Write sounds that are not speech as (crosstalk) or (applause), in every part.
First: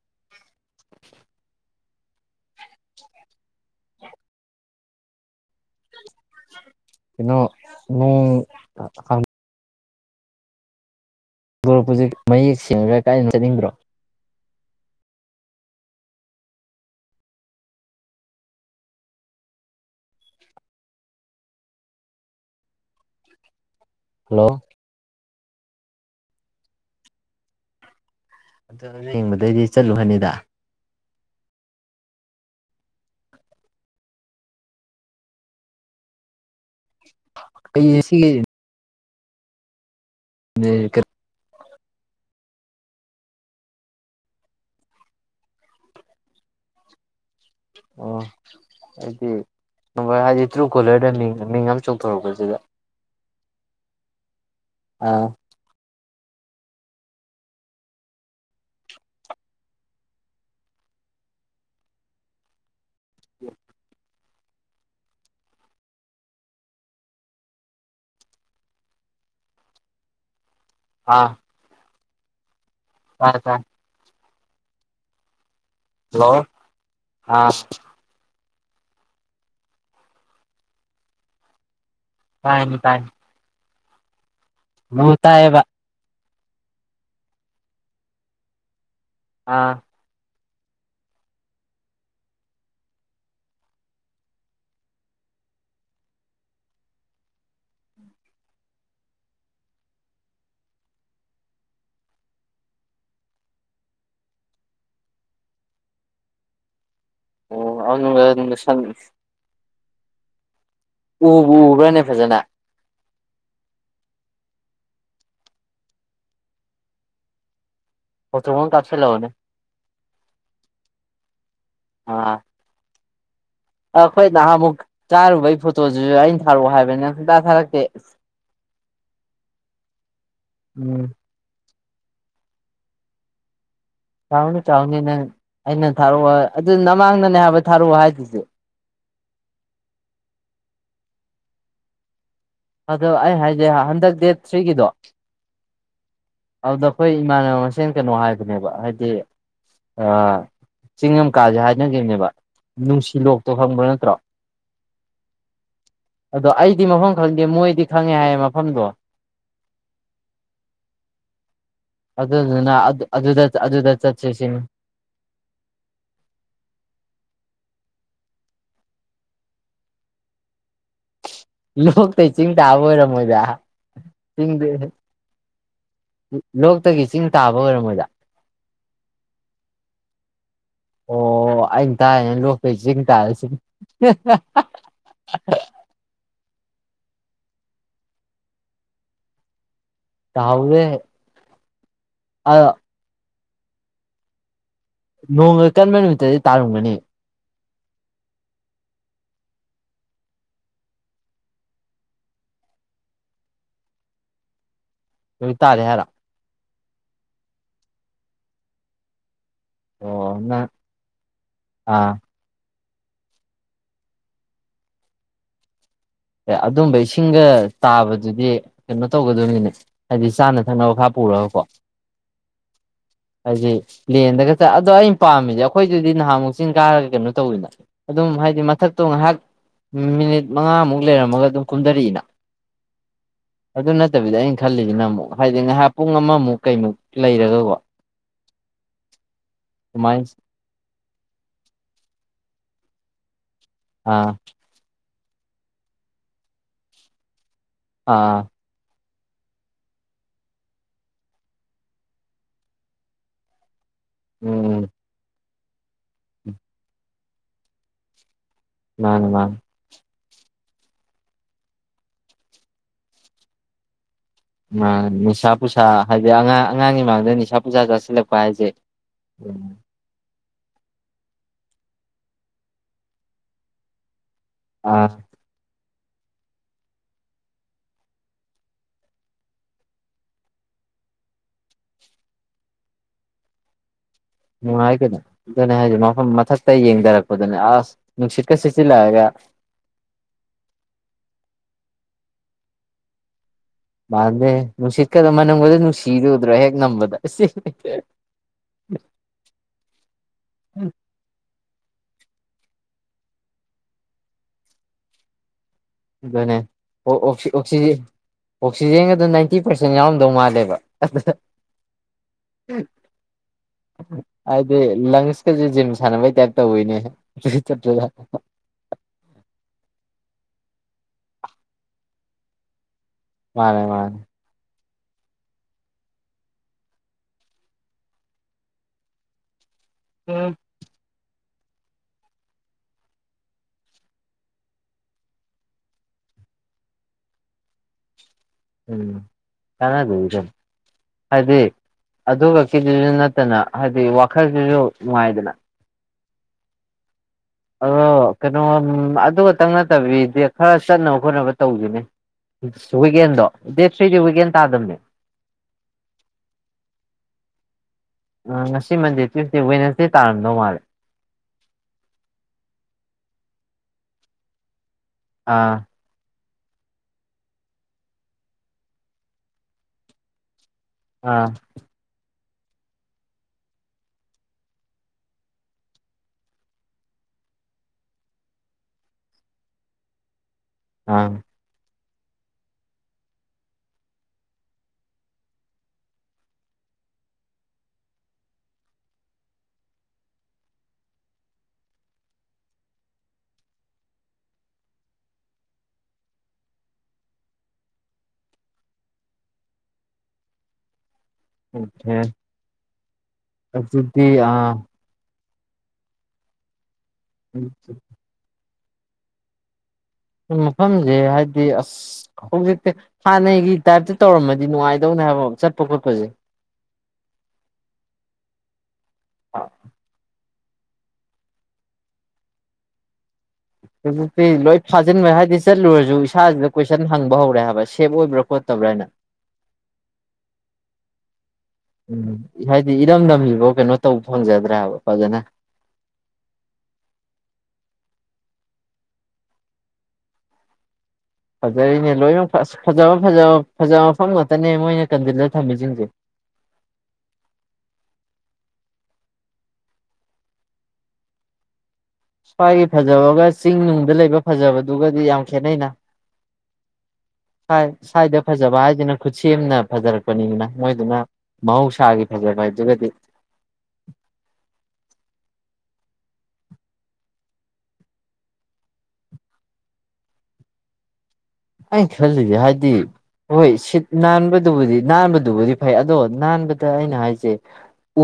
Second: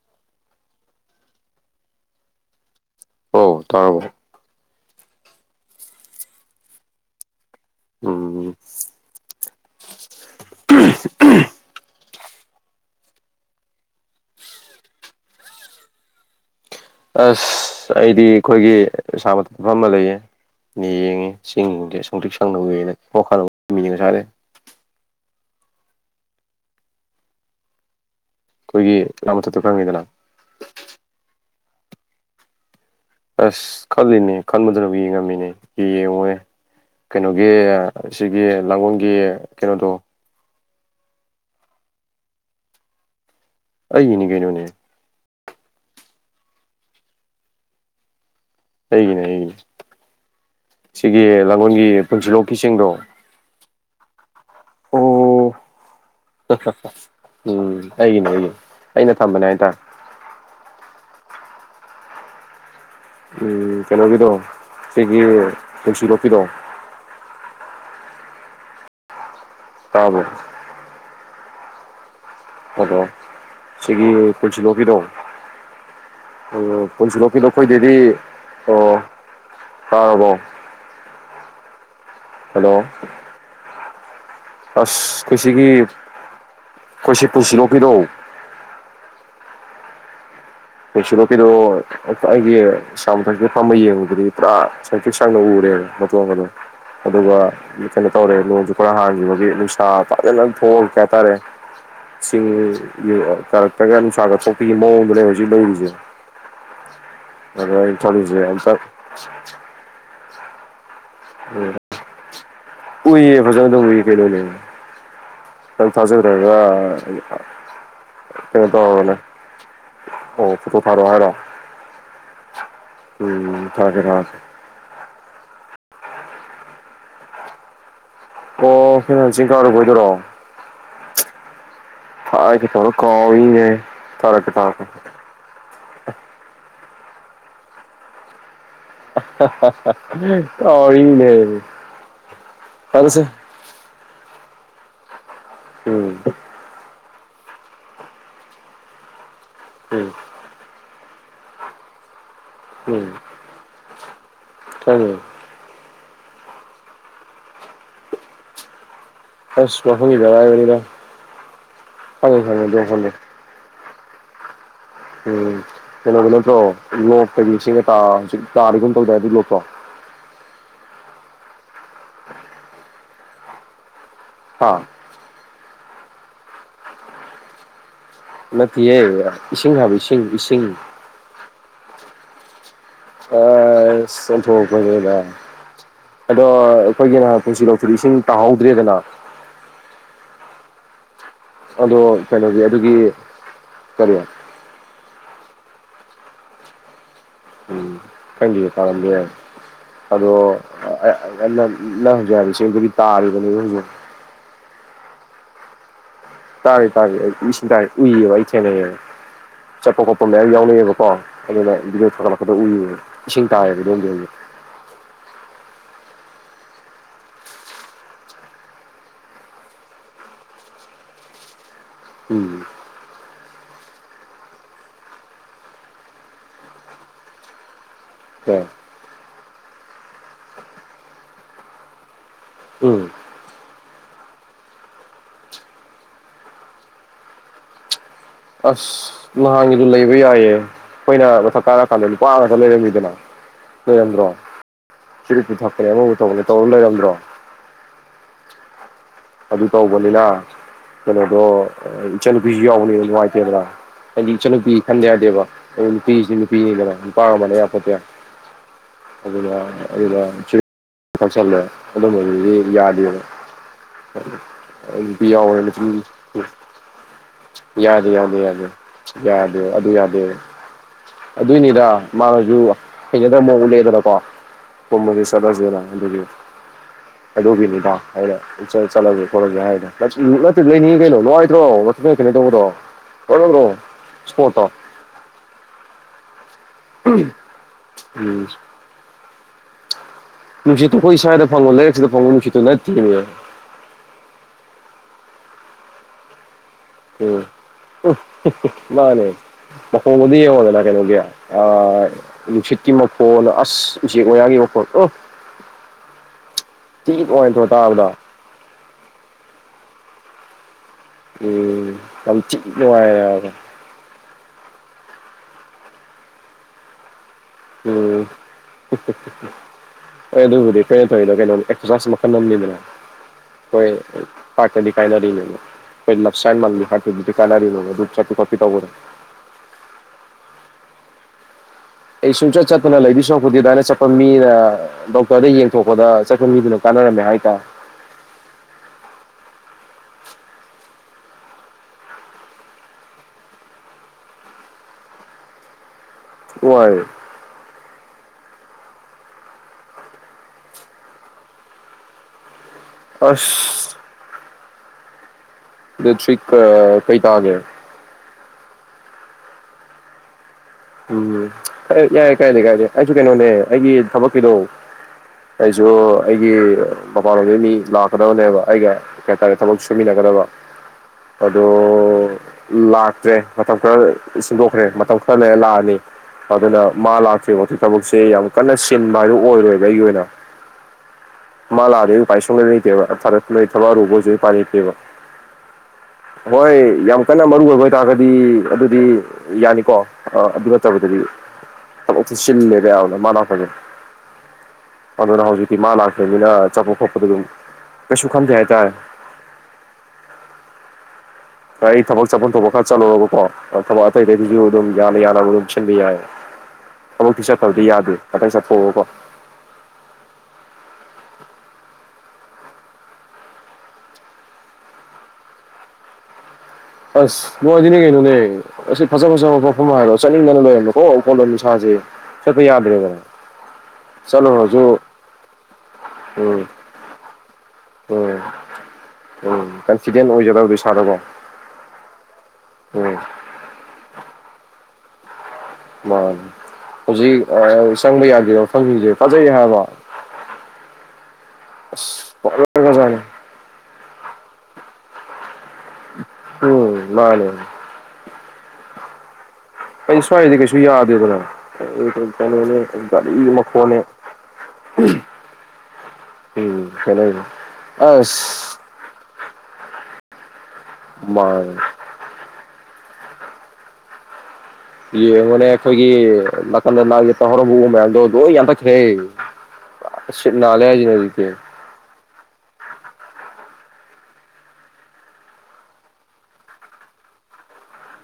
(inaudible) ꯑꯣ ꯇꯥꯔꯕꯣ ꯀꯩꯅꯣ ꯅꯣꯡ ꯑꯎꯝ ꯇꯣꯔꯣꯛꯄꯨꯁꯦ ꯃꯌꯦꯛ ꯁꯦꯡꯉꯤꯔ ꯀꯥꯏꯗꯅꯣ ꯆꯠꯅꯤꯡꯗ꯭ꯔꯣ ꯑꯁ ꯑꯩꯗꯤ ꯑꯩꯈꯣꯏꯒꯤ ꯍꯁꯥ ꯃꯊꯛꯇ ꯐꯝꯃ ꯂꯩꯌꯦ ꯌꯦꯉꯤ ꯆꯤꯡꯁꯦ ꯁꯨꯡꯇ꯭ꯔꯤ ꯁꯪꯅꯕ ꯎꯨꯏꯌꯦꯅ ꯃꯣꯈꯥ ꯃꯤꯅꯤ ꯉꯁꯥꯏꯗꯩ ꯍꯜꯂꯣ ꯑꯗꯨ ꯑꯩꯈꯣꯏꯒꯤ ꯁꯥ ꯃꯊꯛꯇꯣ ꯌꯦꯡꯕꯗꯩꯗꯤ ꯆꯠꯂꯨ ꯈꯪꯉꯤꯗꯅ ꯐꯅꯤꯗ ꯑꯁ ꯈꯜꯂꯤꯅꯦ ꯈꯟꯕꯗꯨꯅꯕꯨ ꯌꯦꯡꯉꯝꯃꯤꯅꯦ ꯌꯦꯡꯉꯣꯌꯦ ꯀꯩꯅꯣꯒꯤ ꯁꯤꯒꯤ ꯂꯥꯡꯒꯣꯜꯒꯤ ꯀꯩꯅꯣꯗꯣ ꯅꯔꯤ ꯀ ꯑꯩꯒꯤꯅꯤ ꯀꯩꯅꯣꯅꯦ ꯑꯣ ꯑꯩꯒꯤꯅꯦ ꯍꯥꯏꯗꯤ ꯑꯩꯒꯤꯅꯦ ꯅꯝꯕꯔ ꯍꯥꯏꯗꯤ ꯇ꯭ꯔꯨ ꯀꯣꯂꯔꯗ ꯁꯤꯒꯤ ꯃꯤꯡ ꯃꯤꯡ ꯑꯃ ꯂꯥꯡꯒꯣꯜꯒꯤ ꯄꯨꯟꯁꯤꯂꯣꯛꯀꯤ ꯆꯣꯡꯊꯣꯔꯛꯄꯁꯤꯗ (inaudible) ꯆꯤꯡꯗꯣ ꯑꯥ ꯑꯣ ꯎꯝ ꯑꯩꯒꯤꯅꯦ ꯑꯩꯒꯤꯅꯦ ꯑꯩꯅ ꯊꯝꯕꯅꯦ ꯍꯥꯏꯇꯥꯔꯦ (inaudible) ꯎꯝ ꯀꯩꯅꯣꯒꯤꯗꯣ ꯁꯤꯒꯤ ꯅꯨꯡꯁꯤꯔꯨꯞꯀꯤꯗꯣ ꯇꯥꯕ꯭ꯔꯣ ꯑꯥ ꯑꯗꯣ ꯇꯥꯏ ꯇꯥꯏ ꯁꯤꯒꯤ ꯄꯨꯟꯁꯤꯂꯣꯛꯀꯤꯗꯣ ꯍꯜꯂꯣ ꯎꯝ ꯄꯨꯟꯁꯤꯂꯣꯛꯀꯤꯗꯣ ꯑꯥ ꯑꯩꯈꯣꯏꯗꯩꯗꯤ ꯑꯣ ꯇꯥꯔꯕꯣ ꯃꯥꯏꯅꯤ ꯍꯜꯂꯣ ꯃꯥꯏꯅꯤ ꯑꯁ ꯑꯩꯈꯣꯏ ꯁꯤꯒꯤ ꯑꯩꯈꯣꯏꯁꯤ ꯄꯨꯟꯁꯤꯂꯣꯛꯀꯤꯗꯣ ꯑꯥ ꯀꯩꯁꯨꯂꯣꯄꯤꯗꯣ ꯑꯩꯒꯤ ꯏꯁꯥ ꯃꯊꯛꯁꯤꯗ ꯐꯝꯃꯒ ꯌꯦꯡꯕꯗꯗꯤ ꯄꯨꯔꯥ ꯁꯡꯇ꯭ꯔꯤꯛ ꯁꯡꯅ ꯎꯔꯦ ꯃꯗꯨ ꯃ (unintelligible) ꯑꯗꯨꯒ ꯀꯩꯅꯣ ꯇꯧꯔꯦ ꯅꯣꯡꯁꯨ ꯈꯔ ꯍꯥꯡꯈꯤꯕꯒꯤ ꯅꯨꯡꯁꯥ ꯐꯖꯅ ꯊꯣꯛꯑꯒ ꯀꯔꯤ ꯍꯥꯏꯇꯥꯔꯦ ꯆꯤꯡ ꯀꯥꯔꯛꯇꯒ ꯅꯨꯡꯁꯥꯒꯊꯣꯛꯄꯤꯒꯤ ꯃꯑꯣꯡꯗꯨꯅꯦ ꯍꯧꯖꯤꯛ ꯑꯣ (unintelligible) ꯎ ꯎꯕ꯭ꯔꯥꯅꯦ ꯐꯖꯅ ꯎꯏ ꯐꯁꯟꯗ ꯎꯏ ꯀꯗꯣ ꯂꯩ (unintelligible) ꯅꯪ ꯊꯥꯖꯗ꯭ꯔꯒ ꯐꯣꯇꯣ ꯀꯩꯅꯣ ꯑꯃ ꯀꯞꯁꯤꯟ ꯇꯧꯔꯒꯅꯦ ꯂꯛꯑꯎꯅꯦ ꯑꯣ ꯐꯣꯇꯣ ꯊꯥꯔꯛꯑꯣ ꯍꯥꯔꯤꯔꯣ ꯑꯥ ꯎꯝ ꯊꯥꯔꯛꯀꯦ ꯑꯩꯈꯣꯏ ꯊꯥꯔꯛꯀꯦ ꯅꯍꯥꯟꯃꯨꯛ ꯆꯥꯔꯨꯕꯒꯤ ꯐꯣꯇꯣꯗꯨꯁꯨ ꯑꯩꯅ ꯊꯥꯔꯛꯑꯣ ꯍꯥꯏꯕꯅꯤ ꯅꯪ ꯁꯨꯛꯊꯥ ꯊꯥꯔꯛꯇꯦ ꯑꯣ ꯑꯈꯣꯏꯅ ꯆꯤꯡ ꯀꯥꯔꯨꯕꯒꯤꯗꯨꯔꯣ ꯎꯝ ꯊꯥꯔꯛꯀꯦ ꯇꯧꯔ ꯀꯥꯎꯔꯤꯅꯤꯅꯍꯦ ꯀꯥꯎꯅꯤ ꯀꯥꯎꯅꯤ ꯅꯪ ꯑꯩꯅ ꯊꯥꯔꯛꯑꯣ ꯑꯗꯨ ꯅꯃꯥꯡꯗꯅꯦ ꯍꯥꯏꯕ ꯊꯥꯔꯛꯑꯣ ꯍꯥꯏꯔꯤꯁꯤꯁꯨ ꯑ ꯍꯥꯍꯥ ꯀꯥꯎꯔꯤꯅꯤꯅꯍꯦ ꯑꯗꯣ ꯑꯩ ꯍꯥꯏꯖꯦ ꯍꯟꯗꯛ ꯗꯦꯠ ꯊ꯭ꯔꯤꯒꯤꯗꯣ ꯎꯝ ꯑꯗꯨꯗ ꯑꯩꯈꯣꯏ ꯏꯃꯥꯟꯅꯕ ꯃꯁꯦꯟ ꯀꯩꯅꯣ ꯍꯥꯏꯕꯅꯦꯕ ꯍꯥꯏꯗꯤ ꯎꯝ ꯑꯥ ꯆꯤꯡꯉꯝꯀꯥꯁꯦ ꯍꯥꯏꯅꯈꯤꯕꯅꯦꯕ ꯎꯝ ꯅꯨꯡꯁꯤ ꯂꯣꯛꯇꯣ ꯈꯪꯕ ꯅꯠꯇ꯭ꯔꯣ ꯈꯪꯉꯦ ꯑꯗꯣ ꯑꯩꯗꯤ ꯃꯐꯝ ꯈꯪꯗꯦ ꯃꯣꯏꯗꯤ ꯈꯪꯉꯦ ꯍꯥꯏꯌꯦ ꯃꯐꯝꯗꯣ ꯑꯁ ꯃꯐꯝꯒꯤꯗꯤ ꯑꯔꯥꯏꯕꯅꯤꯗ ꯈꯪꯉꯦ ꯈꯪꯉꯦ ꯑꯗꯨꯗꯨꯅ ꯑꯗꯨ ꯃꯐꯝꯗꯣ ꯑꯗꯨꯗ ꯑꯗꯨꯗ ꯆꯠꯁꯦ ꯁꯤꯅꯤ ꯎꯝ ꯀꯩꯅꯣꯗꯨ ꯅꯠꯇ꯭ꯔꯣ ꯆꯤꯡꯂꯛꯇꯒꯤ ꯏꯁꯤꯡꯒ ꯇꯥ ꯇꯥꯔꯤꯒꯨꯝ ꯇꯧꯗꯥꯏ ꯑꯗꯨ ꯂꯣꯛꯇꯣ (inaudible) ꯂꯣꯛꯇꯒꯤ ꯆꯤꯡ ꯇꯥꯕ ꯑꯣꯏꯔꯝꯃꯣꯏꯗ ꯍꯥ ꯆꯤꯡꯗꯒꯤ ꯂꯣꯛꯇꯒꯤ ꯆꯤꯡ ꯇꯥꯕ ꯑꯣꯏꯔꯝꯃꯣꯏꯗ ꯅꯇꯤꯌꯦ ꯏꯁꯤꯡ ꯍꯥꯏꯕ ꯏꯁꯤꯡ ꯏꯁꯤꯡ ꯑꯣ ꯑꯩꯅ ꯇꯥꯏꯔꯤꯁꯤꯅ ꯂꯣꯛꯇꯒꯤ ꯆꯤꯡ ꯇꯥꯔꯦ ꯁꯤꯅꯤ ꯑꯁ ꯑꯣꯟꯊꯣꯛꯄꯅꯤꯗ ꯑꯗꯣ ꯑꯩꯈꯣꯏꯒꯤ ꯅꯍꯥꯟ ꯄꯨꯟꯁꯤ ꯂꯣꯛꯇꯨꯗꯤ ꯏꯁꯤꯡ ꯇꯥꯍꯧꯗ꯭ꯔꯦꯗꯅ ꯇꯥꯍꯧꯋꯦ ꯑꯗꯣ ꯀꯩꯅꯣꯒꯤ ꯑꯗꯨꯒꯤ ꯀꯔꯤ ꯅꯣꯡ ꯑꯀꯟꯕ ꯅꯨꯃꯤꯠꯇꯗꯤ ꯇꯥꯔꯝꯒꯅꯤ ꯈꯪꯗꯤꯌꯦ ꯇꯥꯔꯝꯕ ꯌꯥꯏ ꯑꯗꯣ ꯅ ꯍꯧꯖꯤꯛ ꯍꯥꯏꯔꯤ ꯆꯦꯡꯗꯒꯤ ꯇꯥꯔꯤꯕꯅꯤꯕ ꯍꯧꯖꯤꯛ ꯔꯣꯏ ꯇꯥꯔꯦ ꯍꯥꯏꯔꯣ ꯇꯥꯒꯦ ꯇꯥꯒꯦ ꯎꯏꯑꯕ ꯑꯩ ꯆꯦꯟꯅꯩꯑꯕ ꯆꯠꯄ ꯈꯣꯠꯄ ꯑꯣ ꯃꯌꯥꯝ ꯅꯪ ꯌꯥꯎꯅꯩꯌꯦꯕꯀꯣ ꯑꯗꯨꯅ ꯑꯥ ꯕꯤꯗꯤꯑꯣ ꯊꯒꯠꯂꯛꯄꯗ ꯎꯏꯕ ꯏꯁꯤꯡ ꯇꯒꯤꯕꯗꯣ ꯑꯣꯢꯗꯣꯢꯅꯤ ꯑꯦ ꯑꯗꯨꯝꯕ ꯏꯁꯤꯡꯒ ꯇꯥꯕꯗꯨꯗꯤ ꯀꯩꯅꯣ ꯇꯧꯒꯗꯣꯏꯅꯤꯅꯦ ꯍꯥꯏꯗꯤ ꯆꯥꯅ ꯊꯛꯅꯕꯞ ꯈꯔ ꯄꯨꯔꯒꯀꯣ ꯎꯝ ꯍꯥꯏꯗꯤ ꯂꯦꯟꯗꯒ ꯇꯥ ꯑꯗꯣ ꯑꯩꯅ ꯄꯥꯝꯃꯤꯁꯦ ꯑꯩꯈꯣꯏꯗꯨꯗꯤ ꯅꯍꯥꯟ ꯃꯨꯛ ꯆꯤꯡ ꯀꯥꯔꯒ ꯀꯩꯅꯣ ꯇꯧꯋꯦꯕ ꯑꯗꯨꯝ ꯍꯥꯏꯗꯤ ꯃꯊꯛꯇꯣ ꯉꯥꯏꯍꯥꯛ ꯃꯤꯅꯤꯠ ꯃꯉꯥꯃꯨꯛ ꯂꯩꯔꯝꯃꯒ ꯑꯗꯨꯝ ꯀꯨꯝꯗꯔꯛꯏꯅ ꯎꯝ ꯑꯗꯨ ꯅꯠꯇꯕꯤꯗ ꯑꯩꯅ ꯈꯜꯂꯤꯁꯤꯅ ꯑꯃꯨꯛ ꯍꯥꯏꯗꯤ ꯉꯥꯏꯍꯥꯛ ꯄꯨꯡ ꯑꯃꯃꯨꯛ ꯀꯩꯃꯨꯛ ꯂꯩꯔꯒꯀꯣ ꯑꯁ ꯅꯍꯥꯟꯒꯤꯗꯨ ꯂꯩꯕ ꯑꯗꯨꯃꯥꯏꯅ ꯌꯥꯏꯌꯦ ꯑꯩꯈꯣꯏꯅ ꯃꯊꯛ ꯀꯥꯔ ꯀꯥꯟꯗ ꯅꯨꯄꯥ ꯉꯥꯛꯇ ꯂꯩꯔꯝꯃꯤꯗꯅ ꯂꯩꯔꯝꯗ꯭ꯔꯣ ꯑꯥ ꯆꯨꯔꯨꯞꯄꯨ ꯊꯛꯄꯅꯦ ꯑꯃꯕꯨ ꯇꯧꯕꯅꯦ ꯇꯧꯔ ꯂꯩꯔꯝꯗ꯭ꯔꯣ ꯑꯥ ꯑꯗꯨ ꯇꯧꯕꯅꯤꯅ ꯀꯩꯅꯣꯗꯣ ꯏꯆꯟꯅꯨꯄꯤꯁꯨ ꯌꯥꯎꯕꯅꯤꯅ ꯅꯨꯡꯉꯥꯏꯇꯦꯗꯅ ꯑꯩꯗꯤ ꯎꯝ ꯏꯆꯟꯅꯨꯨꯄꯤ ꯎꯝ ꯈꯟꯗ ꯌꯥꯗꯦꯕ ꯑꯗꯨ ꯅꯨꯄꯤꯁꯤꯗꯤ ꯅꯨꯄꯤꯅꯤꯗꯅ ꯅꯨꯄꯥꯒ ꯃꯥꯟꯅꯕ ꯌꯥꯄꯣꯟꯇꯦ ꯃꯥꯅꯦ ꯃꯥꯅꯦ ꯑꯗꯨꯅ ꯑꯗꯨꯅ ꯁꯤ ꯐꯪꯁꯜꯂꯦ ꯑꯗꯨꯝꯕꯗꯨꯗꯤ ꯌꯥꯗꯦꯕ ꯃꯥ ꯅꯨꯄꯤ ꯅꯤꯁꯥ ꯌꯥꯎꯔꯝꯃꯗꯤ ꯄꯨꯁꯥ ꯍꯥꯏꯗꯤ ꯑꯉꯥꯡ ꯑꯉꯥꯡꯒꯤ ꯃꯥꯡꯗ ꯅꯤꯁꯥ ꯄꯨꯁꯥ ꯌꯥꯗꯦ ꯆꯥꯁꯤꯜꯂꯛꯄ ꯌꯥꯗꯦ ꯌꯥꯗꯦ ꯍꯥꯏꯁꯦ ꯌꯥꯗꯦ ꯑꯗꯨ ꯌꯥꯗꯦ ꯑꯗꯨꯏꯅꯤꯗ ꯃꯥꯅꯁꯨ ꯍꯩꯅꯗꯕ ꯃꯑꯣꯡ ꯎꯠꯂꯛꯑꯦꯗꯅꯀꯣ ꯑꯥ ꯀꯨꯝꯃꯁꯦ ꯆꯠꯂꯁꯦꯅ ꯑꯗꯨꯒꯤ ꯑꯗꯨꯒꯤꯅꯤꯗ ꯍꯥꯏꯔꯦ ꯆꯠꯂꯒꯦ ꯈꯣꯠꯂꯒꯦ ꯍꯥꯏꯗꯣ ꯅꯠꯇ꯭ꯔꯗꯤ ꯂꯩꯅꯤꯉꯤ ꯀꯩꯅꯣ ꯅꯨꯡꯉꯥꯏꯗꯇ꯭ꯔꯣ ꯃꯊꯛꯇꯩ ꯀꯩꯅꯣ ꯇꯧꯕꯗꯣ ꯅꯣ ꯅꯣ ꯅꯣ ꯅꯨꯡꯉꯥꯏ ꯀꯩꯅꯣ ꯑꯗꯨꯅꯦ ꯍꯥꯏꯁꯦ ꯃꯐꯝ ꯃꯊꯛ ꯇꯩ ꯌꯦꯡꯗꯔꯛꯄꯗꯅꯦ ꯑꯁ ꯎꯝ ꯅꯨꯡꯁꯤꯠꯀ ꯁꯤꯠꯆꯤꯜꯂꯛꯑꯒ ꯅꯨꯡꯁꯤꯇꯣ ꯑꯩꯈꯣꯏ ꯁ꯭ꯋꯥꯏꯗ ꯐꯪꯕ ꯂꯩꯔꯛꯁꯤꯗ ꯐꯪꯕ ꯅꯨꯡꯁꯇꯣ ꯅꯠꯇꯦꯃꯤ ꯃꯥꯥꯟꯅꯗꯦꯍꯦ ꯅꯨꯡꯁꯤꯠ ꯀꯗꯣ ꯃꯅꯝꯒꯗꯣ ꯅꯨꯡꯁꯤꯔꯤꯗꯣ ꯎꯗ꯭ꯔꯣ ꯍꯦꯛ ꯅꯝꯕꯗ ꯎꯝ ꯁꯤ ꯃꯥꯟꯅꯦ ꯃꯈꯣꯟꯒꯗꯣ ꯌꯦꯡꯉꯣꯗꯅ ꯀꯩꯅꯣꯒꯤ ꯑꯥ ꯅꯨꯡꯁꯤꯠꯀꯤ ꯃꯈꯣꯜ ꯑꯁ ꯎꯆꯦꯛ ꯋꯥꯌꯥꯒꯤ ꯃꯈꯣꯜ ꯎꯝ ꯑꯗꯨꯅꯦ ꯑꯣꯛ ꯑꯣꯛ ꯑꯣꯛꯁꯤ ꯇꯥꯕꯗ ꯑꯣꯛꯁꯤꯖꯦꯟꯒꯗꯣ ꯅꯥꯏꯟꯇꯤ ꯄꯥꯔꯁꯦꯟ ꯌꯥꯎꯔꯝ ꯗꯧ ꯃꯥꯜꯂꯦꯕ ꯎꯝ ꯌꯥꯝ ꯊꯤ ꯅꯨꯡꯉꯥꯏ ꯍꯥꯏꯕ ꯍꯥꯏꯗꯤ ꯂꯪꯁꯀꯁꯦ ꯖꯤꯝ ꯁꯥꯟꯅꯕꯩ ꯇꯥꯏꯞ ꯇꯧꯋꯤꯅꯦ ꯆꯍꯤ ꯇꯠꯇꯣꯢꯅ ꯎꯝ ꯍꯣꯏ ꯑꯗꯨꯕꯨꯗꯤ ꯑꯩꯈꯣꯏꯅ ꯇꯧꯔꯤꯗ ꯀꯩꯅꯣꯅꯦ ꯑꯦꯛꯁ꯭ꯔꯁꯥꯏꯁ ꯃꯈꯜ ꯑꯃꯅꯤꯗꯅ ꯃꯥꯅꯦ ꯍꯣꯏ ꯃꯥꯅꯦ ꯍꯥꯢꯗꯤ ꯀꯥꯢꯅꯗꯣꯢꯅꯦꯕ ꯑꯈꯣꯢ ꯂꯕ ꯁꯥꯢꯟ ꯃꯥꯟꯕꯤ ꯍꯥꯠꯕꯤꯗ ꯇꯨꯗꯤ ꯀꯥꯟꯅꯔꯤ ꯑꯗꯨꯝ ꯆꯠꯄꯤ ꯈꯣꯠꯄꯤ ꯇꯧꯕꯅꯤ ꯎꯝ ꯑꯩ ꯁꯨꯡꯆꯠ ꯆꯠꯇꯅ ꯂꯩꯗꯨꯏ ꯁꯔꯨꯛꯄꯨꯗꯤ ꯑꯗꯨꯃꯥꯏꯅ ꯆꯠꯄ ꯃꯤꯅ ꯗꯣꯛꯇ꯭ꯔꯗ ꯌꯦꯡꯊꯣꯛꯄꯗ ꯆꯠꯄ ꯃꯤꯗꯨꯅ ꯀꯥꯟ ꯅꯅꯤ ꯍꯥꯏꯇꯥꯔꯦ ꯎꯝ ꯀꯅꯥꯗꯨꯅꯦ ꯀꯩꯅꯣ ꯍꯥꯏꯗꯤ ꯑꯗꯨ ꯈꯛꯀꯤꯗꯨꯁꯨ ꯅꯠꯇꯅ ꯍꯥꯏꯗꯤ ꯋꯥꯈꯜꯁꯤꯁꯨ ꯅꯨꯡꯉꯥꯏꯗꯅ ꯋꯥꯏ ꯑꯗꯣ ꯀꯩꯅꯣ ꯑꯗꯨꯇꯪ ꯅꯠꯇꯕꯤꯗꯦꯠ ꯈꯔ ꯆꯠꯅꯕ ꯈꯣꯠꯅꯕ ꯇꯧꯁꯤꯅꯦ ꯋꯤꯛꯁ ꯋꯤꯛꯀꯦꯟꯗꯣ ꯗꯦꯠ ꯑꯁ ꯊ꯭ꯔꯤꯗꯤ ꯋꯤꯛꯀꯦꯟ ꯇꯥꯗꯕꯅꯦ ꯗꯦꯠ ꯊ꯭ꯔꯤ ꯀꯥ ꯀꯩ ꯇꯥꯒꯦ ꯑ ꯉꯁꯤ ꯃꯟꯗꯦ ꯇ꯭ꯌꯨꯁꯗꯦ ꯋꯦꯟꯅꯁꯗꯦ ꯇꯥꯔꯝꯗꯧ ꯃꯥꯜꯂꯦ ꯎꯝ ꯑꯩ ꯌꯥꯏ ꯀꯥꯏꯗꯦ ꯀꯥꯏꯗꯦ ꯑꯩꯁꯨ ꯀꯩꯅꯣꯅꯦ ꯑꯩꯒꯤ ꯊꯕꯛꯀꯤꯗꯣ ꯑꯥ ꯑꯩꯁꯨ ꯑꯩ ꯑꯩꯒꯤ ꯃꯄꯥꯟ ꯂꯝꯗꯒꯤ ꯃꯤ ꯂꯥꯛꯀꯗꯕꯅꯦꯕ ꯑꯩꯒ ꯀꯩꯍꯥꯏꯇꯥꯔꯦ ꯊꯕꯛ ꯁꯨꯃꯤꯟꯅꯒꯗꯕ ꯑꯥ ꯑꯗꯣ ꯂꯥꯛꯇ꯭ꯔꯦ ꯃꯇꯝ ꯈꯔ ꯁꯤꯟꯗꯣꯛꯈ꯭ꯔꯦ ꯃꯇꯝ ꯈꯔ ꯂꯩꯔ ꯂꯥꯛꯑꯅꯤ ꯑꯗꯨꯅ ꯃꯥ ꯂꯥꯛꯇ꯭ꯔꯤꯕꯨꯛꯇꯤ ꯊꯕꯛꯁꯦ ꯌꯥꯝ ꯀꯟꯅ ꯆꯤꯟꯕ ꯍꯥꯏꯗꯨ ꯑꯣꯏꯔꯣꯏꯕ ꯑꯩꯒꯤ ꯑꯣꯏꯅ ꯑꯥ ꯃꯥ ꯂꯥꯛꯑꯗꯤ ꯑꯩ ꯎꯄꯥꯏ ꯁꯨꯛꯂꯩ ꯂ ꯩꯇꯦꯕ ꯑ ꯊꯔꯛ ꯅꯣꯏ ꯊꯕꯛ ꯑꯔꯨꯕ ꯑꯣꯏꯁꯨ ꯎꯄꯥꯏ ꯂꯩꯇꯦꯕ ꯍꯣꯏ ꯌꯥꯝ ꯀꯟꯅ ꯃꯔꯨ ꯑꯣꯏꯕ ꯑꯣꯏꯇꯥꯔꯒꯗꯤ ꯑꯗꯨꯗꯤ ꯌꯥꯅꯤꯀꯣ ꯑ ꯑꯗꯨ ꯅꯠꯇꯕꯗꯗꯤ ꯊꯕꯛꯁꯦ ꯆꯤꯜꯂꯦꯕ ꯌꯥꯝꯅ ꯃꯥ ꯂꯥꯛꯄꯖꯦ ꯑꯗꯨꯅ ꯍꯧꯖꯤꯛꯇꯤ ꯃꯥ ꯂꯥꯛꯇ꯭ꯔꯕꯅꯤꯅ ꯆꯠꯄ ꯈꯣꯠꯄꯗꯣ ꯑꯗꯨꯝ ꯀꯩꯁꯨ ꯈꯟꯗꯦ ꯍꯥꯏꯇꯥꯔꯦ (inaudible) ꯍ ꯑꯩ ꯑꯣꯀꯦ ꯊꯕꯛ ꯆꯠꯐꯝ ꯊꯣꯛꯄ ꯈꯔ ꯆꯠꯂꯨꯔꯒꯀꯣ ꯊꯕꯛ ꯑꯇꯩ ꯑꯗꯨꯗꯤ ꯑꯇꯩꯗꯁꯨ ꯑꯥ ꯑꯗꯨꯝ ꯌꯥꯅ ꯌꯥꯅꯕ ꯑꯗꯨꯝ ꯁꯤꯟꯕ ꯌꯥꯏ ꯊꯕꯛꯇꯤ ꯆꯠꯇꯕꯗꯤ ꯌꯥꯗꯦ ꯉꯥꯇꯪ ꯆꯠꯊꯣꯛꯑꯒꯀꯣ ꯃꯐꯝꯁꯦ ꯍꯥꯏꯕꯗꯤ ꯑꯁ ꯍꯧꯖꯤꯛꯇꯤ ꯍꯥꯟꯅꯒꯤ ꯇꯥꯏꯞꯇ ꯇꯧꯔꯝꯃꯗꯤ ꯅꯨꯡꯉꯥꯏꯗꯧꯅ ꯆꯠꯄ ꯈꯠꯄꯁꯦ ꯑꯁ ꯃꯣꯏꯗꯤꯅꯦ ꯀꯩꯅꯣꯅꯦ ꯑꯁꯤꯁ ꯐꯖ ꯐꯖꯕ ꯄꯐꯝ ꯍꯥꯏꯔꯣ ꯆꯠ ꯆꯅꯤꯡꯗꯅ ꯂꯣꯏꯔꯃꯦ ꯈꯣ ꯈꯣ ꯈꯣꯠꯂꯝꯅꯦ ꯏꯁꯥꯁꯦ ꯆꯠꯄ ꯌꯥꯗ꯭ꯔꯦꯗꯅ ꯍꯧꯖꯤꯛꯇꯤ ꯂꯣꯏ ꯆꯠꯂꯨꯔꯁꯨ ꯐꯥꯖꯤꯟꯃꯦ ꯍꯥꯏꯗꯤ ꯆꯠꯂꯨꯔꯁꯨ ꯎꯝ ꯏꯁꯥꯁꯤꯗ ꯀꯣꯏꯁꯟ ꯍꯪꯕ ꯍꯧꯔꯦ ꯍꯥꯏꯕ ꯁꯦꯞ ꯎꯝ ꯑꯣꯏꯕ꯭ꯔꯥ ꯈꯣꯠꯇꯕ꯭ꯔꯥ ꯍꯥꯏꯅ ꯎꯝ ꯀꯟꯐꯤꯗꯦꯟ ꯑꯣꯏꯖꯗꯕꯗꯣ ꯏꯁꯥꯗꯀꯣ ꯎꯝ ꯍꯥꯏꯗꯤ ꯎꯝ ꯏꯔꯝꯗꯝꯁꯤꯐꯣ ꯀꯩꯅꯣ ꯇꯧꯕ ꯐꯪꯖꯗ꯭ꯔꯦꯕ ꯐꯖꯅ ꯃꯥꯅꯦ ꯍꯧꯖꯤꯛ ꯆꯪꯕ ꯌꯥꯗ꯭ꯔꯤꯕ ꯃꯐꯝꯁꯤꯡꯁꯦ ꯐꯖꯩ ꯍꯥꯏꯕ (inaudible) ꯑꯁ ꯐꯖꯔꯤꯅꯦ ꯂꯣꯏꯅꯃꯛ ꯐꯖꯕ ꯐꯖꯈ꯭ꯔꯖꯥꯠꯅꯤ ꯐꯖ ꯐꯖꯕ ꯃꯐꯝ ꯈꯛꯇꯅꯦ ꯃꯣꯏꯅ ꯀꯟꯁꯤꯜꯂ ꯊꯝꯃꯤꯁꯤꯡꯁꯦ ꯎꯝ ꯃꯥꯅꯦ ꯑꯩ ꯁꯨꯋꯥꯏꯗꯗꯤ ꯀꯩꯁꯨ ꯌꯥꯗꯦꯗꯅ ꯀꯩꯅꯣꯅꯦ ꯁ꯭ꯋꯥꯏꯒꯤ ꯒꯥꯔꯤ ꯐꯖꯕꯒ ꯃꯈꯣꯟꯅꯦ ꯆꯤꯡꯅꯨꯡꯗ ꯂꯩꯕ ꯐꯖꯕꯗꯨꯒꯗꯤ ꯌꯥꯝ ꯈꯦꯠꯅꯩꯅ ꯎꯝ ꯈꯦꯠꯅꯩ ꯁꯥꯏ ꯁꯥꯏꯗ ꯐꯖꯕ ꯑꯁ ꯍꯥꯏꯖꯤꯅ ꯈꯨꯠ ꯁꯦꯝꯅ ꯐꯖꯔꯛꯄꯅꯤꯅ ꯃꯣꯏꯗꯨꯅ ꯃꯥꯅꯦ ꯃꯍꯧꯁꯥꯒꯤ ꯐꯖꯕ ꯍꯥꯏꯖꯤꯒꯗꯤ ꯌꯦꯡꯉꯣꯅꯦ ꯑꯩꯈꯣꯏꯒꯤ ꯅꯥꯀꯟꯗꯅꯥ ꯅꯥꯛ ꯌꯦꯠꯇ ꯍꯧꯔꯝꯕ ꯎ ꯃꯌꯥꯝꯗꯣ ꯂꯣꯏ ꯌꯥꯟꯊꯠꯈ꯭ꯔꯦ ꯄꯨꯔ ꯁꯤꯠ ꯅꯥꯜꯂꯦ ꯍꯥꯏꯖꯤꯅꯦ ꯍꯧꯖꯤꯛꯇꯤ ꯑꯩ ꯈꯜꯁꯤꯖꯦ ꯍꯥꯏꯗꯤ ꯍꯣꯏ ꯁꯤꯠ ꯅꯥꯟꯕꯗꯨꯕꯨꯗꯤ ꯅꯥꯟꯕꯗꯨꯕꯨꯗꯤ ꯐꯩ ꯑꯗꯣ ꯅꯥꯟꯕꯗ ꯑꯩꯅ ꯍꯥꯏꯁꯦ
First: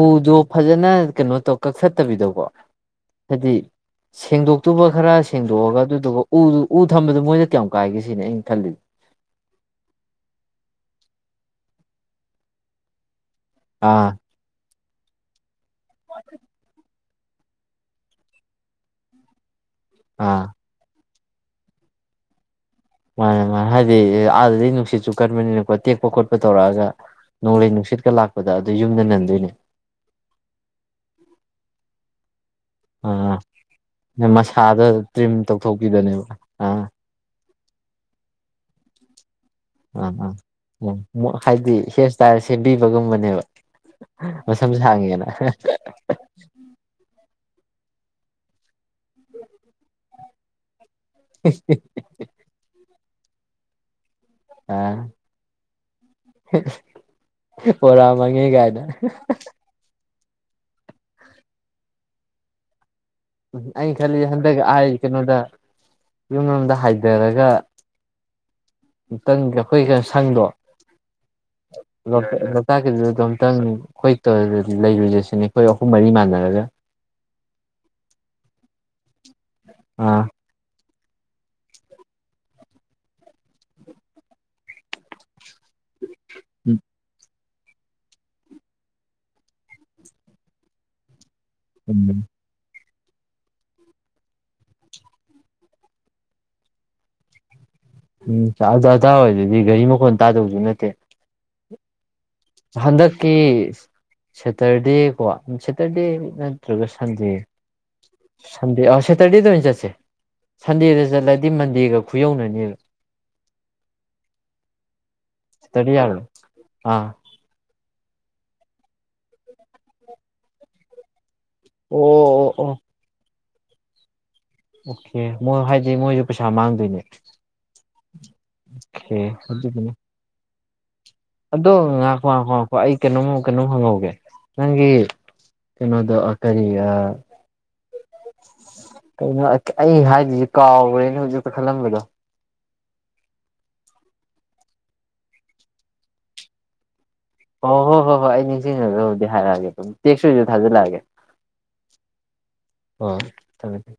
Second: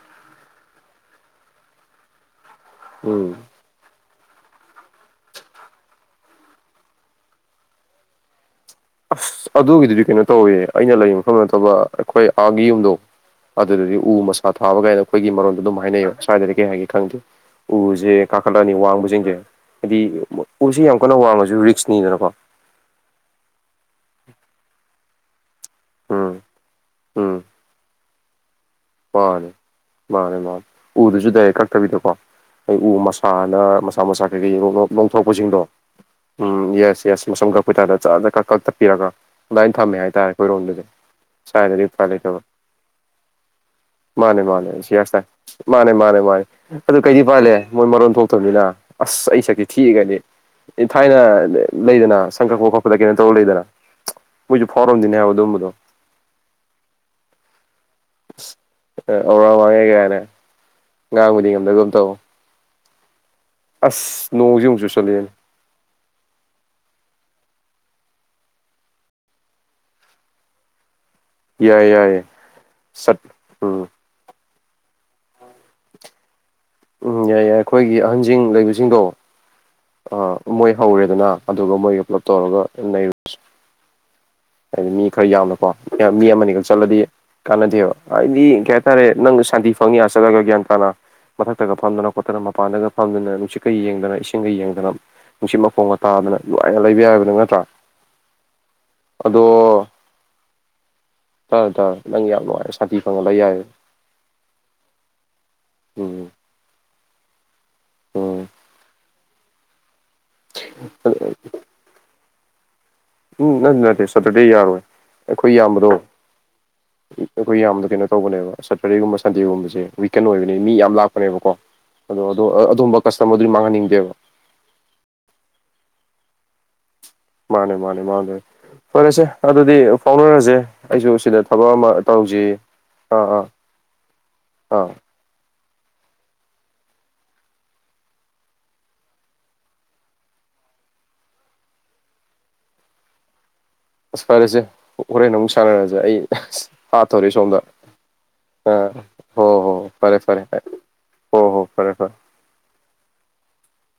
ꯎꯗꯣ ꯐꯖꯅ ꯀꯩꯅꯣ ꯇꯧ ꯀꯛꯊꯠꯇꯕꯤꯗꯀꯣ ꯎꯝ ꯍꯥꯏꯗꯤ ꯁꯦꯡꯗꯣꯛꯇꯨꯕ ꯈꯔ ꯁꯦꯡꯗꯣꯛꯑꯒ ꯑꯗꯨꯗꯨꯒ ꯎꯗꯨ ꯎ ꯊꯝꯕꯗꯨ ꯃꯣꯏꯗ ꯀꯌꯥꯝ ꯀꯥꯏꯒꯦ ꯁꯤꯅꯤ ꯑꯩꯅ ꯈꯜꯂꯤꯁꯦ ꯑꯁ ꯑꯗꯨꯒꯤꯗꯨꯗꯤ ꯀꯩꯅꯣ ꯇꯧꯋꯦ ꯑꯩꯅ ꯂꯩꯕ ꯃꯐꯝ ꯅꯠꯇꯕ ꯑꯩꯈꯣꯏ ꯑꯥꯒꯤ ꯌꯨꯝꯗꯣ ꯑꯗꯨꯗꯗꯤ ꯎ ꯑꯥ ꯃꯁꯥ ꯊꯥꯕ ꯀꯥꯏꯅ ꯑꯩꯈꯣꯏꯒꯤ ꯃꯔꯣꯟꯗ ꯑꯗꯨꯝ ꯍꯥꯏꯅꯩꯕ ꯁ꯭ꯋꯥꯏꯗꯗꯤ ꯀꯩ ꯍꯥꯏꯒꯦ ꯈꯪꯗꯦ ꯎꯁꯦ ꯀꯥꯈꯠꯂꯥꯅꯤ ꯋꯥꯡꯕꯁꯤꯡꯁꯦ ꯍꯥꯏꯗꯤ ꯑꯥ ꯎꯁꯦ ꯌꯥꯝ ꯑꯈꯣꯢꯅ ꯋꯥꯡꯉꯁꯨ ꯔꯤꯛꯁꯅꯤꯅꯀꯣ ꯃꯥꯅꯦ ꯃꯥꯅꯦ ꯍꯥꯏꯗꯤ ꯑꯗꯗꯤ ꯅꯨꯡꯁꯤꯠꯁꯨ ꯀꯟꯕꯅꯤꯅ ꯇꯦꯛꯄ ꯎꯝ ꯈꯣꯠꯄ ꯇꯧꯔꯛꯑꯒ ꯎꯝ ꯅꯣꯡꯂꯩ ꯅꯨꯡꯁꯤꯠꯀ ꯂꯥꯛꯄꯗ ꯌꯨꯝꯗ ꯃꯥꯅꯦ ꯅꯟꯗꯣꯏꯅꯦ ꯃꯥꯅꯦ ꯃꯥꯅꯤ ꯎꯗꯨꯁꯨ ꯗꯥꯢꯔꯦꯛ ꯀꯛꯇꯕꯤꯗꯀꯣ ꯑꯩ ꯎ ꯑꯥ ꯃꯁꯥꯅ ꯃꯁꯥ ꯃꯁꯥ ꯀꯩꯀꯩ ꯃꯁꯥꯗ ꯇ꯭ꯔꯤꯝ ꯂꯣꯡꯊꯣꯔꯛꯄꯁꯤꯡꯗꯣ ꯇꯧꯊꯣꯛꯄꯤꯗꯣꯏꯅꯦꯕ ꯎꯝ ꯑꯥ ꯌꯦꯁ ꯌꯦꯁ ꯃꯁꯝ ꯀꯛꯄꯩ ꯇꯥꯏꯞꯇ ꯖꯔ ꯖꯔ ꯀꯛ ꯀꯛ ꯊꯠꯄꯤꯔꯒ ꯂꯥꯏꯟ ꯊꯝꯃꯦ ꯑꯥ ꯍꯥꯏꯇꯥꯔꯦ ꯑꯥ ꯑꯩꯈꯣꯏ ꯔꯣꯝꯗꯗꯤ ꯎꯝ ꯍꯥꯏꯗꯤ ꯁꯥꯏꯗꯗꯤ ꯎꯄꯥꯏ ꯍꯤꯌꯔ ꯏꯁꯇꯥꯏꯜ ꯂꯩꯇꯕ ꯁꯦꯝꯕꯤꯕꯒꯨꯝꯕꯅꯦꯕ ꯃꯥꯅꯦ ꯃꯥꯅꯦ ꯃꯁꯝ ꯁꯤꯌꯥꯇ ꯁꯥꯡꯉꯦꯅ ꯃꯥꯅꯦ ꯃꯥꯅꯦ ꯃꯥꯅꯦ ꯑꯗꯨ ꯀꯩꯗꯤ ꯎꯄꯥꯏ ꯂꯩ ꯃꯣꯏ ꯃꯔꯣꯟ ꯊꯣꯛꯇꯕꯅꯤꯅ ꯑꯁ ꯑꯩ ꯁꯛꯁꯦ ꯊꯤꯑꯒꯗꯤ ꯊꯥꯏꯅ ꯂꯩꯗꯅ ꯁꯪꯀꯛꯄ ꯈꯣꯠꯄꯗ ꯀꯩꯅꯣ ꯇꯧꯔꯒ ꯂꯩꯗꯅ ꯃꯣꯏꯁꯨ ꯑ ꯐꯣꯔꯝꯗꯨꯅꯦ ꯍꯥꯏꯕ ꯑꯗꯨꯒꯨꯝꯕꯗꯣ ꯑꯣꯔꯃꯪꯉꯦ ꯀꯥꯏꯗ ꯋꯥꯡꯉꯦ ꯀꯥꯏꯅ ꯉꯥꯡꯕꯗꯤ ꯉꯝꯗꯒꯨꯝ ꯇꯧ ꯎꯝ ꯑꯩꯅ ꯈꯜꯂꯤ ꯑꯁ ꯍꯟꯗꯛ ꯅꯣꯡꯁꯤ ꯑꯃꯨꯛ ꯑꯥꯢ ꯆꯨꯁꯜꯂꯛꯑꯦꯅꯦ ꯀꯩꯅꯣꯗ ꯌꯨꯝ ꯂꯣꯝꯗ ꯍꯥꯏ ꯂꯩꯔꯒ ꯑꯃꯨꯛꯇꯪ ꯑꯩꯈꯣꯏꯒ ꯁꯪꯗꯣ ꯌꯥꯏ ꯌꯥꯏꯌꯦ ꯆꯠ ꯂꯣꯛꯇꯥꯛꯀꯤꯗꯨꯗꯗꯣꯝꯇꯪ ꯎꯝ ꯑꯈꯣꯏ ꯂꯩꯔꯨꯁꯦ ꯁꯤꯅꯤ ꯑꯩꯈꯣꯏ ꯑꯍꯨꯝ ꯃꯔꯤ ꯃꯥꯟꯅꯔꯒ ꯎꯝ ꯌꯥꯏ ꯌꯥꯏ ꯑꯩꯈꯣꯏꯒꯤ ꯑꯍꯥꯟ ꯖꯤꯡ ꯂꯩꯕꯁꯤꯡꯗꯣ ꯑ ꯑꯥ ꯃꯣꯏ ꯍꯧꯔꯦꯗꯅ ꯑꯗꯨꯒ ꯃꯣꯏꯒ ꯄꯨꯂꯞ ꯇꯧꯔꯒ ꯅꯩꯔꯨꯁꯤ ꯍꯥꯏꯗꯤ ꯃꯤ ꯈꯔ ꯌꯥꯝꯅꯀꯣ ꯃꯤ ꯑꯃꯅꯤꯈꯛ ꯆꯠꯂꯗꯤ ꯀꯥꯟꯅꯗꯦꯕ ꯍꯥꯏꯗꯤ ꯀꯩ ꯍꯥꯏꯇꯥꯔꯦ ꯅꯪ ꯁꯥꯟꯇꯤ ꯐꯪꯉꯤ ꯑ ꯆꯠꯂꯒ ꯒ꯭ꯌꯥꯟ ꯇꯥꯅ ꯃꯊꯛꯇꯒ ꯐꯝꯗꯅ ꯎꯝ ꯈꯣꯠꯇꯅ ꯃꯄꯥꯟꯗꯒ ꯐꯝꯗꯅ ꯅꯨꯡꯁꯤꯠ ꯀ ꯌꯦꯡꯗꯅ ꯏꯁꯤꯡꯒ ꯌꯦꯡꯗꯅ ꯅꯨꯡꯁꯤꯠ ꯃꯈꯣꯡꯒ ꯇꯥꯗꯅ ꯅꯨꯡꯉꯥꯏꯅ ꯂꯩꯕ ꯌꯥꯏꯕꯗꯣ ꯅꯠꯇ꯭ꯔꯥ ꯎꯝ ꯑꯗꯥꯋꯥꯏꯗꯗ ꯑꯗꯣ ꯑꯣꯏꯔꯗꯤ ꯒꯥꯔꯤ ꯃꯈꯣꯟ ꯇꯥꯗꯧꯕꯁꯨ ꯅꯠꯇꯦ ꯀꯗ ꯍꯟꯗꯛꯀꯤ ꯁꯦꯇꯔꯗꯦꯀꯣ ꯁꯦꯇꯔꯗꯦ ꯎꯝ ꯅꯠꯇ꯭ꯔꯒꯁꯨ ꯁꯟꯗ ꯎꯝ ꯁꯟꯗꯦ ꯑꯧ ꯁꯦꯇꯔꯗꯦꯗ ꯑꯣꯏꯅ ꯆꯠꯁꯦ ꯁꯟꯗꯦꯗ ꯆꯠꯂꯗꯤ ꯃꯟꯗꯦꯒ ꯈꯨꯌꯧꯅꯅꯦꯕ ꯎꯝ ꯅꯠꯇꯦ ꯅꯠꯇꯦ ꯁꯇꯔꯗꯦ ꯌꯥꯔꯣꯏ ꯑꯩꯈꯣꯏ ꯏꯌꯥꯝꯕꯗꯣ ꯁꯦꯇꯔꯗꯦ ꯌꯥꯔꯣꯏ ꯑꯥ ꯑꯩꯈꯣꯏ ꯌꯥꯝꯕꯗꯣ ꯀꯩꯅꯣ ꯇꯧꯕꯅꯦꯕ ꯁꯦꯇꯔꯗꯦꯒꯨꯝꯕ ꯁꯟꯗꯦꯒꯨꯝꯕꯁꯦ ꯋꯤꯀꯦꯟ ꯑꯣꯏꯕꯅꯦ ꯃꯤ ꯌꯥꯝ ꯂꯥꯛꯄꯅꯦꯕꯀꯣ ꯑꯣ ꯑꯗꯣ ꯑꯣ ꯑꯣ ꯑꯗꯨꯨꯝꯕ ꯀꯁꯇꯃꯔꯗꯨꯗꯤ ꯃꯥꯡꯍꯟꯅꯤꯡꯗꯦꯕ ꯑꯣꯀꯦ ꯃꯣꯏ ꯍꯥꯏꯗꯤ ꯃꯣꯏꯁꯨ ꯄꯩꯁꯥ ꯃꯥꯡꯗꯣꯏꯅꯦ ꯃꯥꯅꯦ ꯃꯥꯅꯦ ꯃꯥꯅꯦ ꯑꯣꯀꯦ ꯐꯔꯦꯁꯦ ꯑꯗꯨꯗꯤ ꯑꯗꯨꯗꯨꯅ ꯐꯥꯎꯅꯔꯁꯦ ꯑꯩꯁꯨ ꯁꯤꯗ ꯑꯗꯣ ꯊꯕꯛ ꯑꯃ ꯉꯥꯈꯣ ꯉꯥꯈꯣ ꯇꯧꯁꯤ ꯉꯥꯈꯣ ꯑꯩ ꯑꯥ ꯀꯩꯅꯣꯝꯃ ꯑꯥ ꯀꯩꯅꯣꯝ ꯍꯪꯍꯧꯒꯦ ꯑꯥ ꯅꯪꯒꯤ ꯀꯩꯅꯣꯗ ꯑꯀꯔꯤꯌꯥ ꯀꯩꯅꯣ ꯑꯩ ꯍꯥꯏꯗꯨꯏꯁꯦ ꯀꯥꯎꯒ꯭ꯔꯦꯅꯦ ꯍꯧꯖꯤꯛꯇ ꯈꯜꯂꯝꯕꯗꯣ (inaudible) ꯑꯁ ꯐꯔꯦꯁꯦ ꯍꯣꯔꯦꯟ ꯑꯃꯨꯛ ꯁꯥꯟꯅꯔꯁꯦ ꯑꯩ ꯍꯥꯥꯠꯇꯣꯔꯦ ꯁꯣꯝꯗ ꯑꯣ ꯍꯣ ꯍꯣꯏ ꯍꯣꯏ ꯑꯩ ꯑꯥ ꯅꯤꯡꯁꯤꯡꯉꯒꯕꯨꯗꯤ ꯍꯣ ꯍꯣ ꯍꯥꯏꯔꯛꯑꯒꯦ ꯍꯣ ꯑꯗꯨꯝ ꯐꯔꯦ ꯐꯔꯦ ꯇꯦꯛꯁꯁꯨ ꯐꯔꯦ ꯊꯥꯖꯤꯜꯂꯛꯑꯒꯦ ꯍꯣ ꯍꯣ ꯐꯔꯦ ꯐꯔꯦ ꯍꯣꯏ ꯊꯝꯃꯦ ꯊꯝꯃꯦ